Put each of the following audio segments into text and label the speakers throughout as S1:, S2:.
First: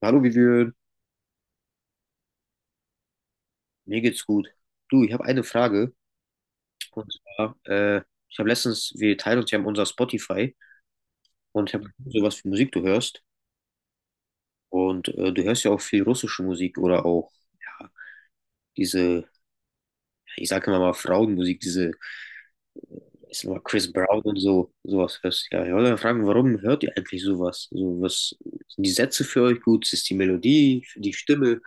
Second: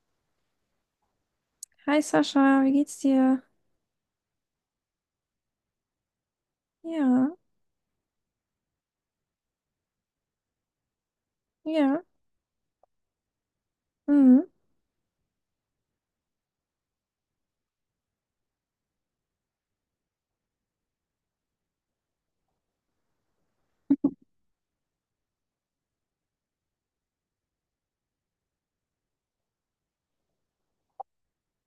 S1: Hallo Vivian,
S2: Hi Sascha, wie geht's dir?
S1: mir geht's gut. Du, ich habe eine Frage. Und
S2: Ja,
S1: zwar, ich habe letztens, wir teilen uns ja unser Spotify und ich habe
S2: ja.
S1: sowas für Musik du hörst.
S2: Mhm.
S1: Und du hörst ja auch viel russische Musik oder auch ja, diese, ja, ich sage immer mal Frauenmusik, diese, ist immer Chris Brown und so, sowas hörst. Ja, ich wollte mal fragen, warum hört ihr eigentlich sowas? So, was sind die Sätze für euch gut? Ist die Melodie, die Stimme?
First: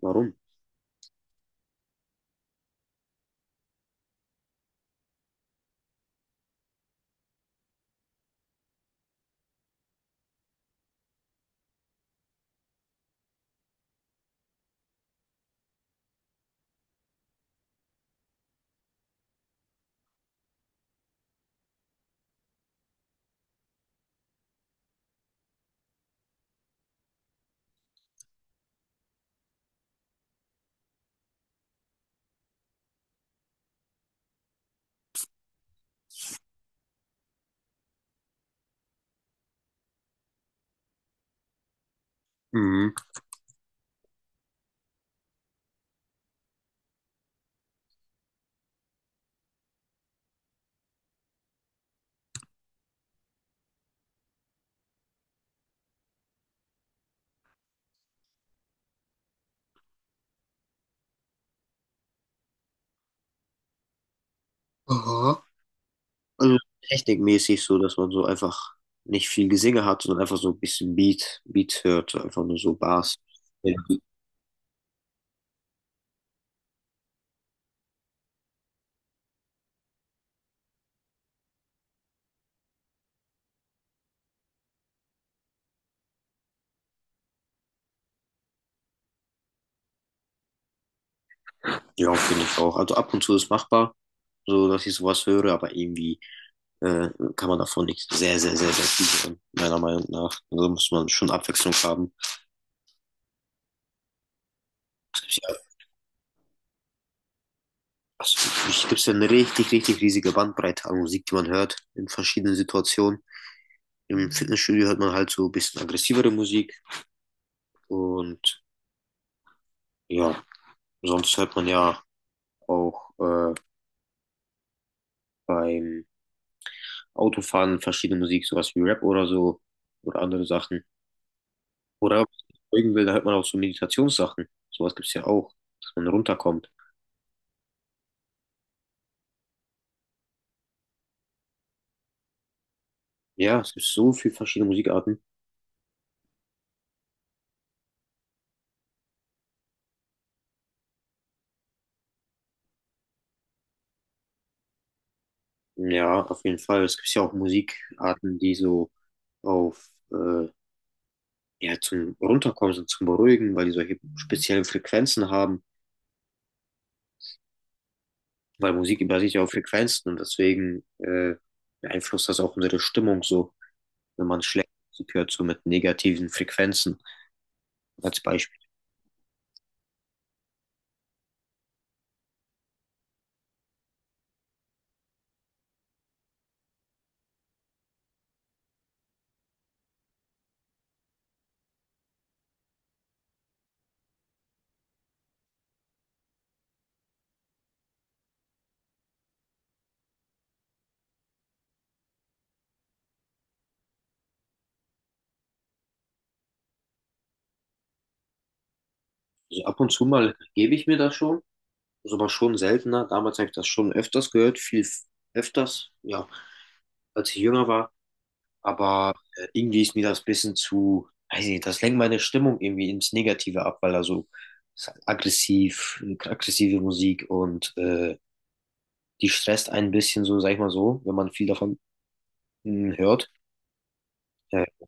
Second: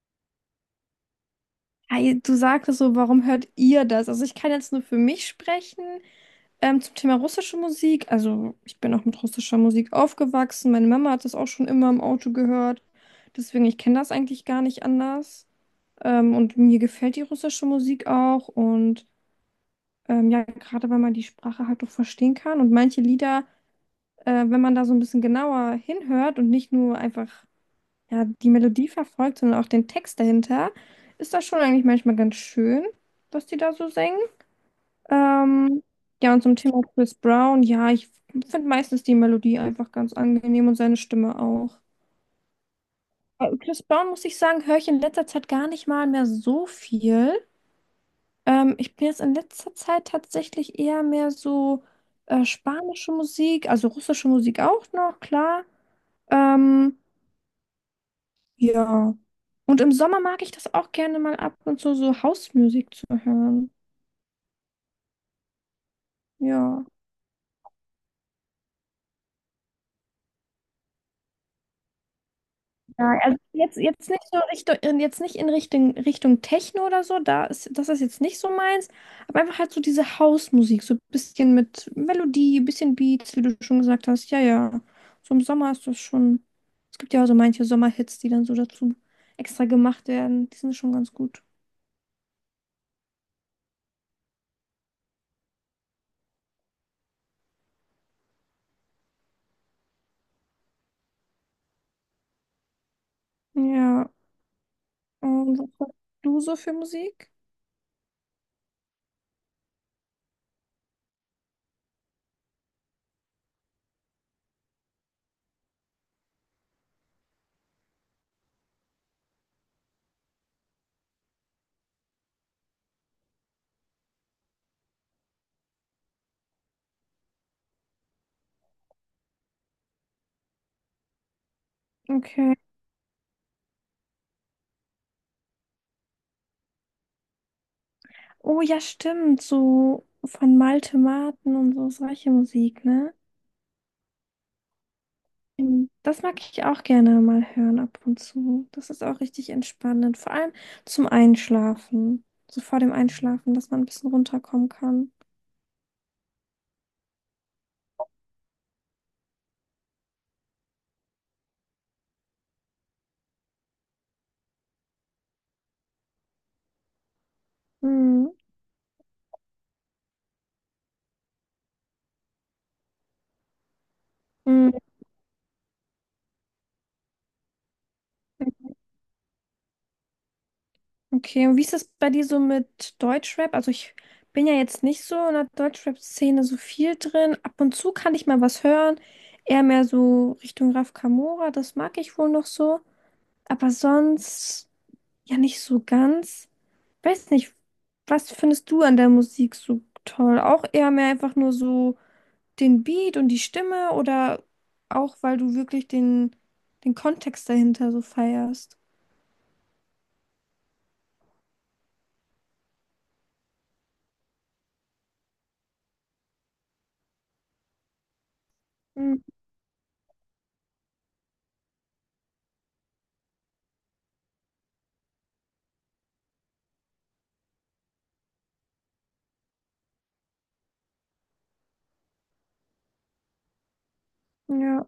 S1: Warum?
S2: Hi, du sagtest so, warum hört ihr das? Also ich kann jetzt nur für mich sprechen zum Thema russische Musik. Also ich bin auch mit russischer Musik aufgewachsen. Meine Mama hat das auch schon immer im Auto gehört. Deswegen, ich kenne das eigentlich gar nicht anders. Und mir gefällt die russische Musik auch. Und ja, gerade weil man die Sprache halt auch verstehen kann. Und manche Lieder, wenn man da so ein bisschen genauer hinhört und nicht nur einfach ja, die Melodie verfolgt, sondern auch den Text dahinter, ist das schon eigentlich manchmal ganz schön, was die da so singen. Ähm, ja, und zum Thema Chris Brown, ja, ich finde meistens die Melodie einfach ganz angenehm und seine Stimme auch.
S1: Mhm.
S2: Chris Brown, muss ich sagen, höre ich in letzter Zeit gar nicht mal mehr so viel. Ich bin jetzt in letzter Zeit tatsächlich eher mehr so spanische Musik, also russische Musik auch noch, klar. Ähm, Ja. Und im Sommer mag ich das auch gerne mal ab und zu so Hausmusik zu hören.
S1: Aha. Also
S2: Ja.
S1: technikmäßig so, dass man so einfach nicht viel Gesinge hat, sondern einfach so ein bisschen Beat, Beat hört, einfach nur so Bars.
S2: Ja, also jetzt nicht so Richtung, jetzt nicht in Richtung, Techno oder so, das ist jetzt nicht so meins, aber einfach halt so diese Hausmusik, so ein bisschen mit Melodie, ein bisschen Beats, wie du schon gesagt hast. Ja, ja. So im Sommer ist das schon. Es gibt ja auch so manche Sommerhits, die dann so dazu extra gemacht werden. Die sind schon ganz gut.
S1: Ja, finde ich auch. Also ab und zu ist machbar, so dass ich sowas höre, aber irgendwie äh, kann man davon nicht sehr, sehr, sehr, sehr viel hören, meiner Meinung nach. Also muss man schon Abwechslung haben.
S2: Ja.
S1: Es gibt ja,
S2: Und was machst du so für Musik?
S1: also, es gibt ja eine richtig, richtig riesige Bandbreite an Musik, die man hört in verschiedenen Situationen. Im Fitnessstudio hört man halt so ein bisschen aggressivere Musik und ja, sonst hört man ja auch. Beim Autofahren verschiedene Musik, sowas wie Rap oder so oder andere Sachen. Oder wenn
S2: Okay.
S1: man folgen will, da hört man auch so Meditationssachen. Sowas gibt's ja auch, dass man runterkommt.
S2: Oh ja, stimmt. So von Malte Marten und so solche Musik, ne?
S1: Ja, es gibt so viele verschiedene Musikarten.
S2: Mhm. Das mag ich auch gerne mal hören ab und zu. Das ist auch richtig entspannend. Vor allem zum Einschlafen. So vor dem Einschlafen, dass man ein bisschen runterkommen kann.
S1: Ja, auf jeden Fall. Es gibt ja auch Musikarten, die so auf, ja, zum Runterkommen sind, zum Beruhigen, weil die solche speziellen Frequenzen haben.
S2: Mhm.
S1: Weil Musik basiert ja auf Frequenzen und deswegen beeinflusst das auch unsere Stimmung so, wenn man
S2: Mhm.
S1: schlechte Musik hört, so mit negativen Frequenzen als Beispiel.
S2: Okay, und wie ist das bei dir so mit Deutschrap? Also ich bin ja jetzt nicht so in der Deutschrap-Szene so viel drin. Ab und zu kann ich mal was hören. Eher mehr so Richtung Raf Camora, das mag ich wohl noch so. Aber sonst. Ja, nicht so ganz. Weiß nicht, was findest du an der Musik so toll? Auch eher mehr einfach nur so den Beat und die Stimme oder auch, weil du wirklich den Kontext dahinter so feierst?
S1: Also ab und zu mal gebe ich mir das schon, ist aber schon seltener. Damals habe ich das schon öfters gehört, viel öfters, ja, als ich jünger war. Aber
S2: Hm,
S1: irgendwie ist mir das ein bisschen zu, weiß ich nicht, das lenkt meine Stimmung irgendwie ins Negative ab, weil da so ist halt aggressiv, aggressive Musik und die stresst einen ein bisschen so, sag ich mal so, wenn man viel davon hört. Äh,
S2: ja,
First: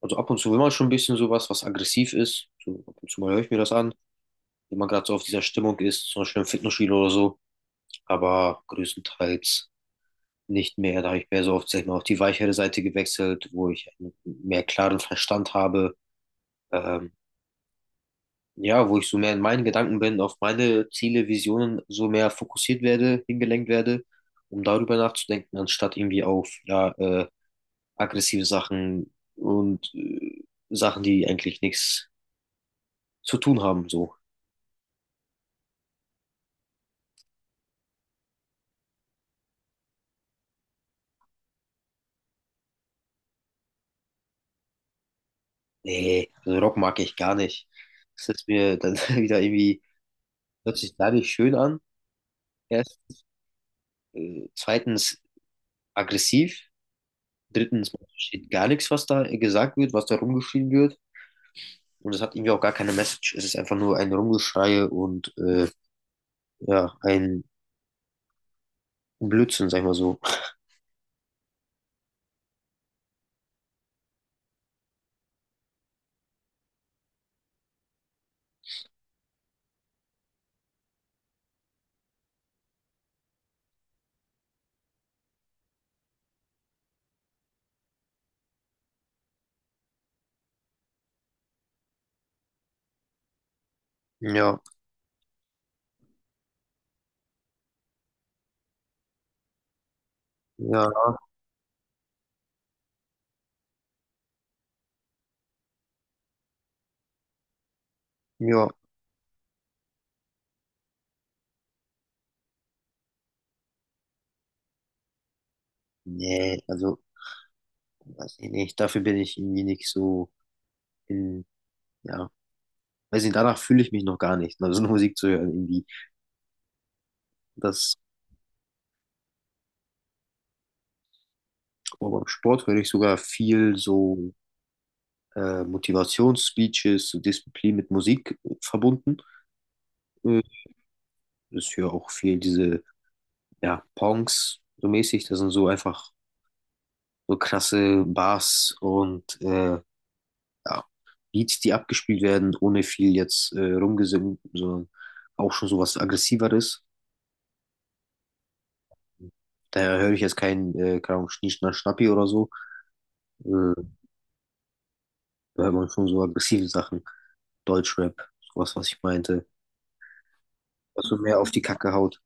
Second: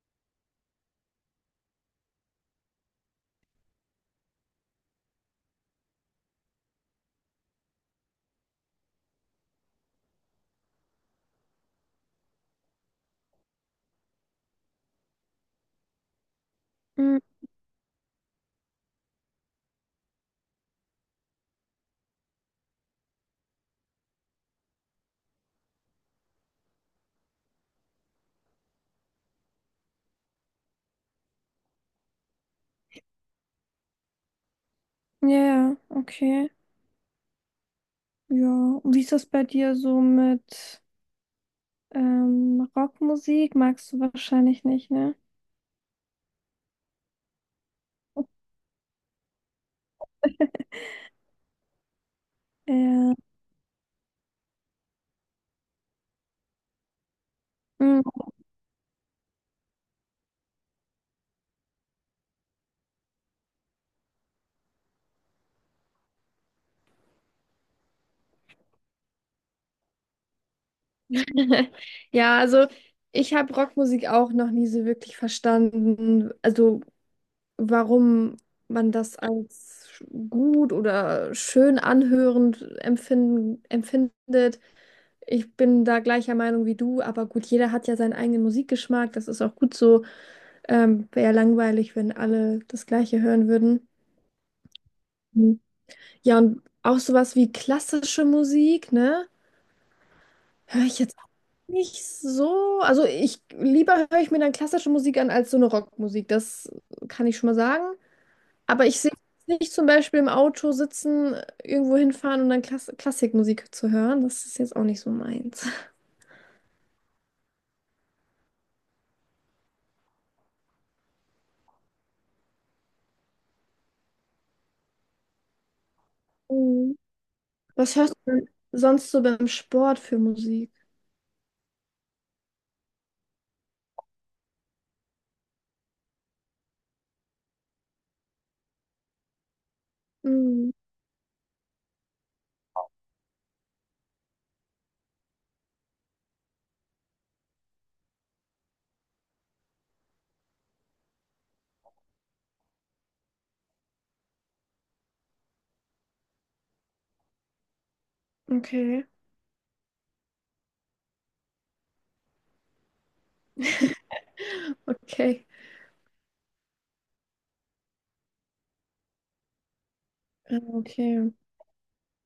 S1: also ab und zu will man schon ein bisschen sowas, was aggressiv ist. So, ab und zu mal höre ich mir das an, wenn man gerade so auf dieser Stimmung ist, zum Beispiel im Fitnessstudio oder so. Aber größtenteils nicht mehr. Da habe ich mehr so auf, sag ich mal, auf die weichere Seite gewechselt, wo ich einen mehr klaren Verstand habe. Ähm,
S2: hm,
S1: ja, wo ich so mehr in meinen Gedanken bin, auf meine Ziele, Visionen so mehr fokussiert werde, hingelenkt werde, um darüber nachzudenken, anstatt irgendwie auf ja, aggressive Sachen und Sachen, die eigentlich nichts zu tun haben. So,
S2: ja, ja, okay. Ja, und wie ist das bei dir so mit Rockmusik? Magst du wahrscheinlich nicht, ne?
S1: nee, also Rock mag ich gar nicht. Das ist mir dann wieder irgendwie, hört sich gar nicht schön an. Erst.
S2: Ja.
S1: Zweitens aggressiv, drittens man
S2: Hm.
S1: versteht gar nichts, was da gesagt wird, was da rumgeschrien wird. Und es hat irgendwie auch gar keine Message. Es ist einfach nur ein Rumgeschrei und ja, ein Blödsinn, sag ich mal so.
S2: Ja, also ich habe Rockmusik auch noch nie so wirklich verstanden. Also warum man das als gut oder schön anhörend empfindet. Ich bin da gleicher Meinung wie du, aber gut, jeder hat ja seinen eigenen Musikgeschmack, das ist auch gut so. Wäre ja langweilig, wenn alle das Gleiche hören würden.
S1: Ja,
S2: Mhm. Ja, und auch sowas wie klassische Musik, ne? Höre ich
S1: ja,
S2: jetzt auch nicht so. Also ich lieber höre ich mir dann klassische Musik an als so eine Rockmusik, das kann ich schon mal sagen.
S1: ja.
S2: Aber ich sehe nicht zum Beispiel im Auto sitzen, irgendwo hinfahren und dann Klassikmusik zu hören. Das ist jetzt auch nicht so meins.
S1: Nee, also, weiß ich nicht. Dafür bin ich irgendwie nicht so in, ja, weiß nicht, danach fühle ich mich noch gar nicht, also so Musik zu hören irgendwie.
S2: Mhm. Was
S1: Das,
S2: hörst du denn sonst so beim Sport für Musik?
S1: aber beim Sport höre ich sogar viel so Motivationsspeeches, so Disziplin mit Musik verbunden. Äh,
S2: Mhm.
S1: Ist hier auch viel diese, ja, Pongs so mäßig. Das sind so einfach so krasse Bars und ja, Beats, die abgespielt werden, ohne viel jetzt rumgesungen, sondern auch schon so was Aggressiveres.
S2: Okay.
S1: Daher höre ich jetzt keinen Kram, Schnischner, Schnappi oder so. Äh,
S2: Okay.
S1: Da hört man schon so aggressive Sachen. Deutschrap, sowas, was ich meinte.
S2: Ja,
S1: Was so
S2: okay.
S1: mehr auf die Kacke haut.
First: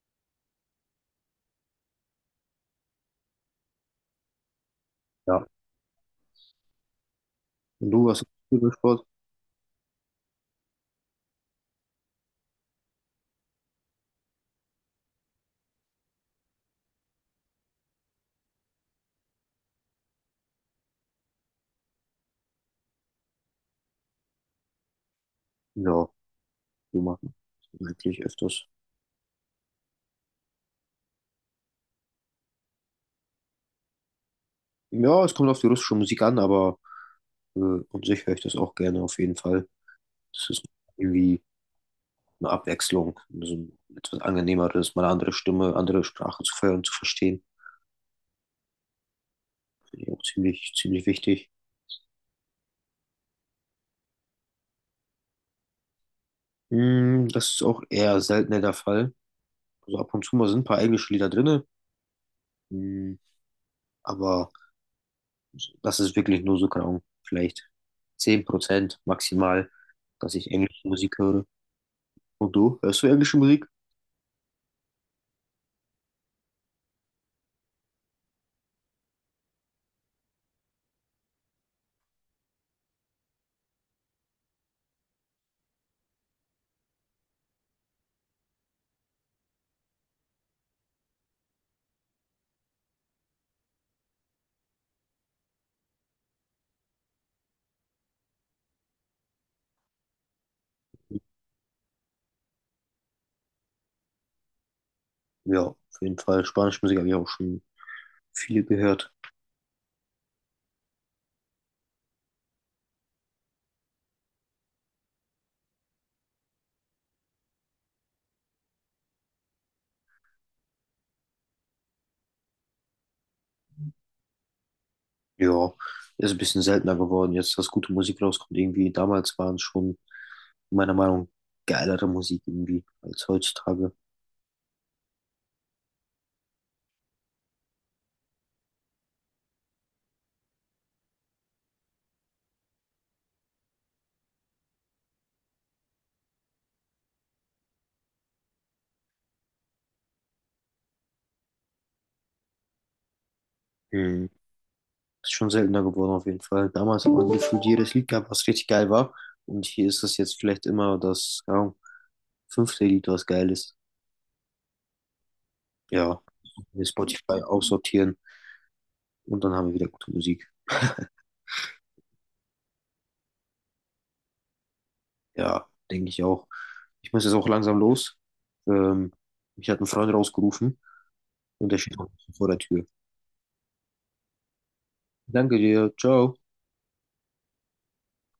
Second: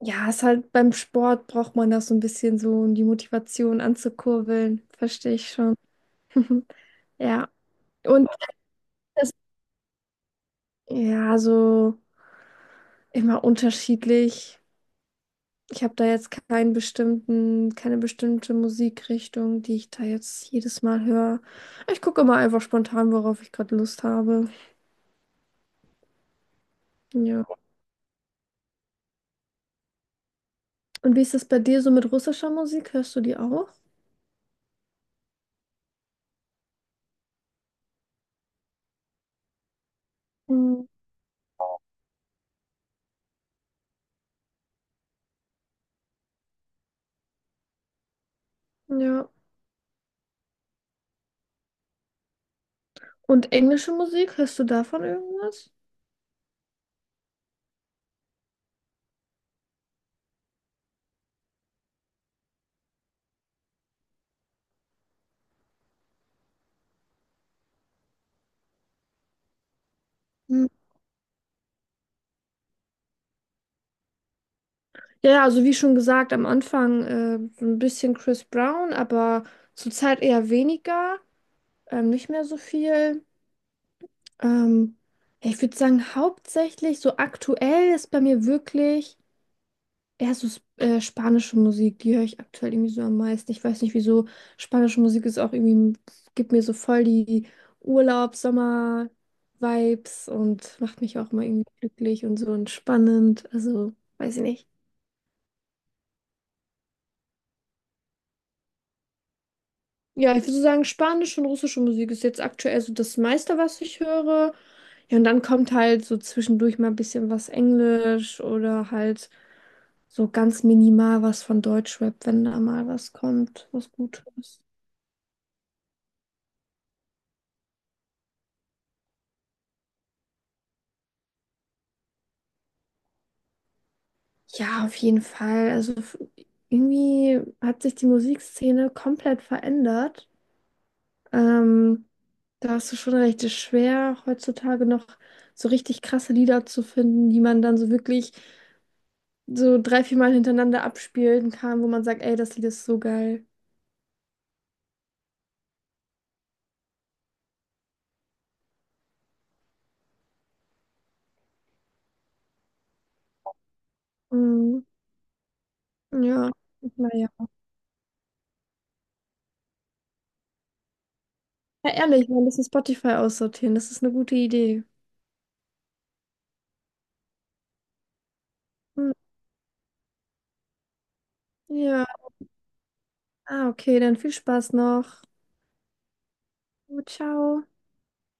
S2: Ja, ist halt beim Sport braucht man das so ein bisschen so, um die Motivation anzukurbeln. Verstehe
S1: Ja.
S2: ich schon. Ja.
S1: Und du, was hast
S2: Und
S1: du für Sport?
S2: das, ja, so immer unterschiedlich. Ich habe da jetzt keinen bestimmten, keine bestimmte Musikrichtung, die ich da jetzt jedes Mal höre. Ich gucke immer einfach spontan, worauf ich gerade Lust habe.
S1: Ja, du machst
S2: Ja.
S1: eigentlich öfters.
S2: Und wie ist das bei dir so mit russischer Musik? Hörst du die auch?
S1: Ja, es kommt auf die russische Musik an, aber und sich höre ich das auch gerne auf jeden Fall. Das ist
S2: Mhm.
S1: irgendwie eine Abwechslung, so ein etwas angenehmeres, mal eine andere Stimme, andere Sprache zu hören, zu verstehen.
S2: Ja.
S1: Finde ich auch ziemlich, ziemlich wichtig.
S2: Und englische Musik? Hörst du davon irgendwas?
S1: Mm, das ist auch eher seltener der Fall. Also ab und zu mal sind ein paar englische Lieder drin, mm, aber das ist wirklich nur so kaum, vielleicht 10% maximal, dass ich
S2: Mhm.
S1: englische Musik höre. Und du, hörst du englische Musik?
S2: Ja, ja, also wie schon gesagt, am Anfang so ein bisschen Chris Brown, aber zurzeit eher weniger, nicht mehr so viel. Ähm, ja, ich würde sagen, hauptsächlich so aktuell ist bei mir wirklich. Eher so spanische Musik, die höre ich aktuell irgendwie so am meisten. Ich weiß nicht, wieso. Spanische Musik ist auch irgendwie, gibt mir so voll die Urlaubs-Sommer-Vibes und macht mich auch immer irgendwie glücklich und so entspannend. Also, weiß ich nicht.
S1: Ja, auf jeden Fall. Spanische Musik habe ich auch schon viel gehört.
S2: Ja, ich würde so sagen, spanische und russische Musik ist jetzt aktuell so das meiste, was ich höre. Ja, und dann kommt halt so zwischendurch mal ein bisschen was Englisch oder halt so ganz minimal was von Deutschrap, wenn da mal was kommt, was Gutes.
S1: Ja, ist ein bisschen seltener geworden jetzt, dass gute Musik rauskommt irgendwie. Damals waren es schon, meiner Meinung nach, geilere Musik irgendwie als heutzutage.
S2: Ja, auf jeden Fall. Also irgendwie hat sich die Musikszene komplett verändert. Ähm, da hast du schon recht, es ist schwer, heutzutage noch so richtig krasse Lieder zu finden, die man dann so wirklich so 3, 4 Mal hintereinander abspielen kann, wo man sagt, ey, das Lied ist so geil.
S1: Hm. Ist schon seltener geworden auf jeden Fall. Damals hat man gefühlt jedes Lied gehabt, was richtig geil war. Und hier ist das jetzt vielleicht immer das, keine Ahnung, fünfte Lied, was geil ist.
S2: Mhm.
S1: Ja,
S2: Ja,
S1: wir
S2: naja.
S1: Spotify aussortieren und dann haben wir wieder gute Musik.
S2: Ja, ja, ehrlich, wir müssen Spotify aussortieren. Das ist eine gute Idee.
S1: Ja, denke ich auch. Ich muss jetzt auch langsam los. Ähm,
S2: Mhm.
S1: mich hat ein Freund rausgerufen und der steht
S2: Ja,
S1: auch vor der Tür.
S2: ah, okay, dann viel Spaß noch.
S1: Danke dir, ciao.
S2: Ciao.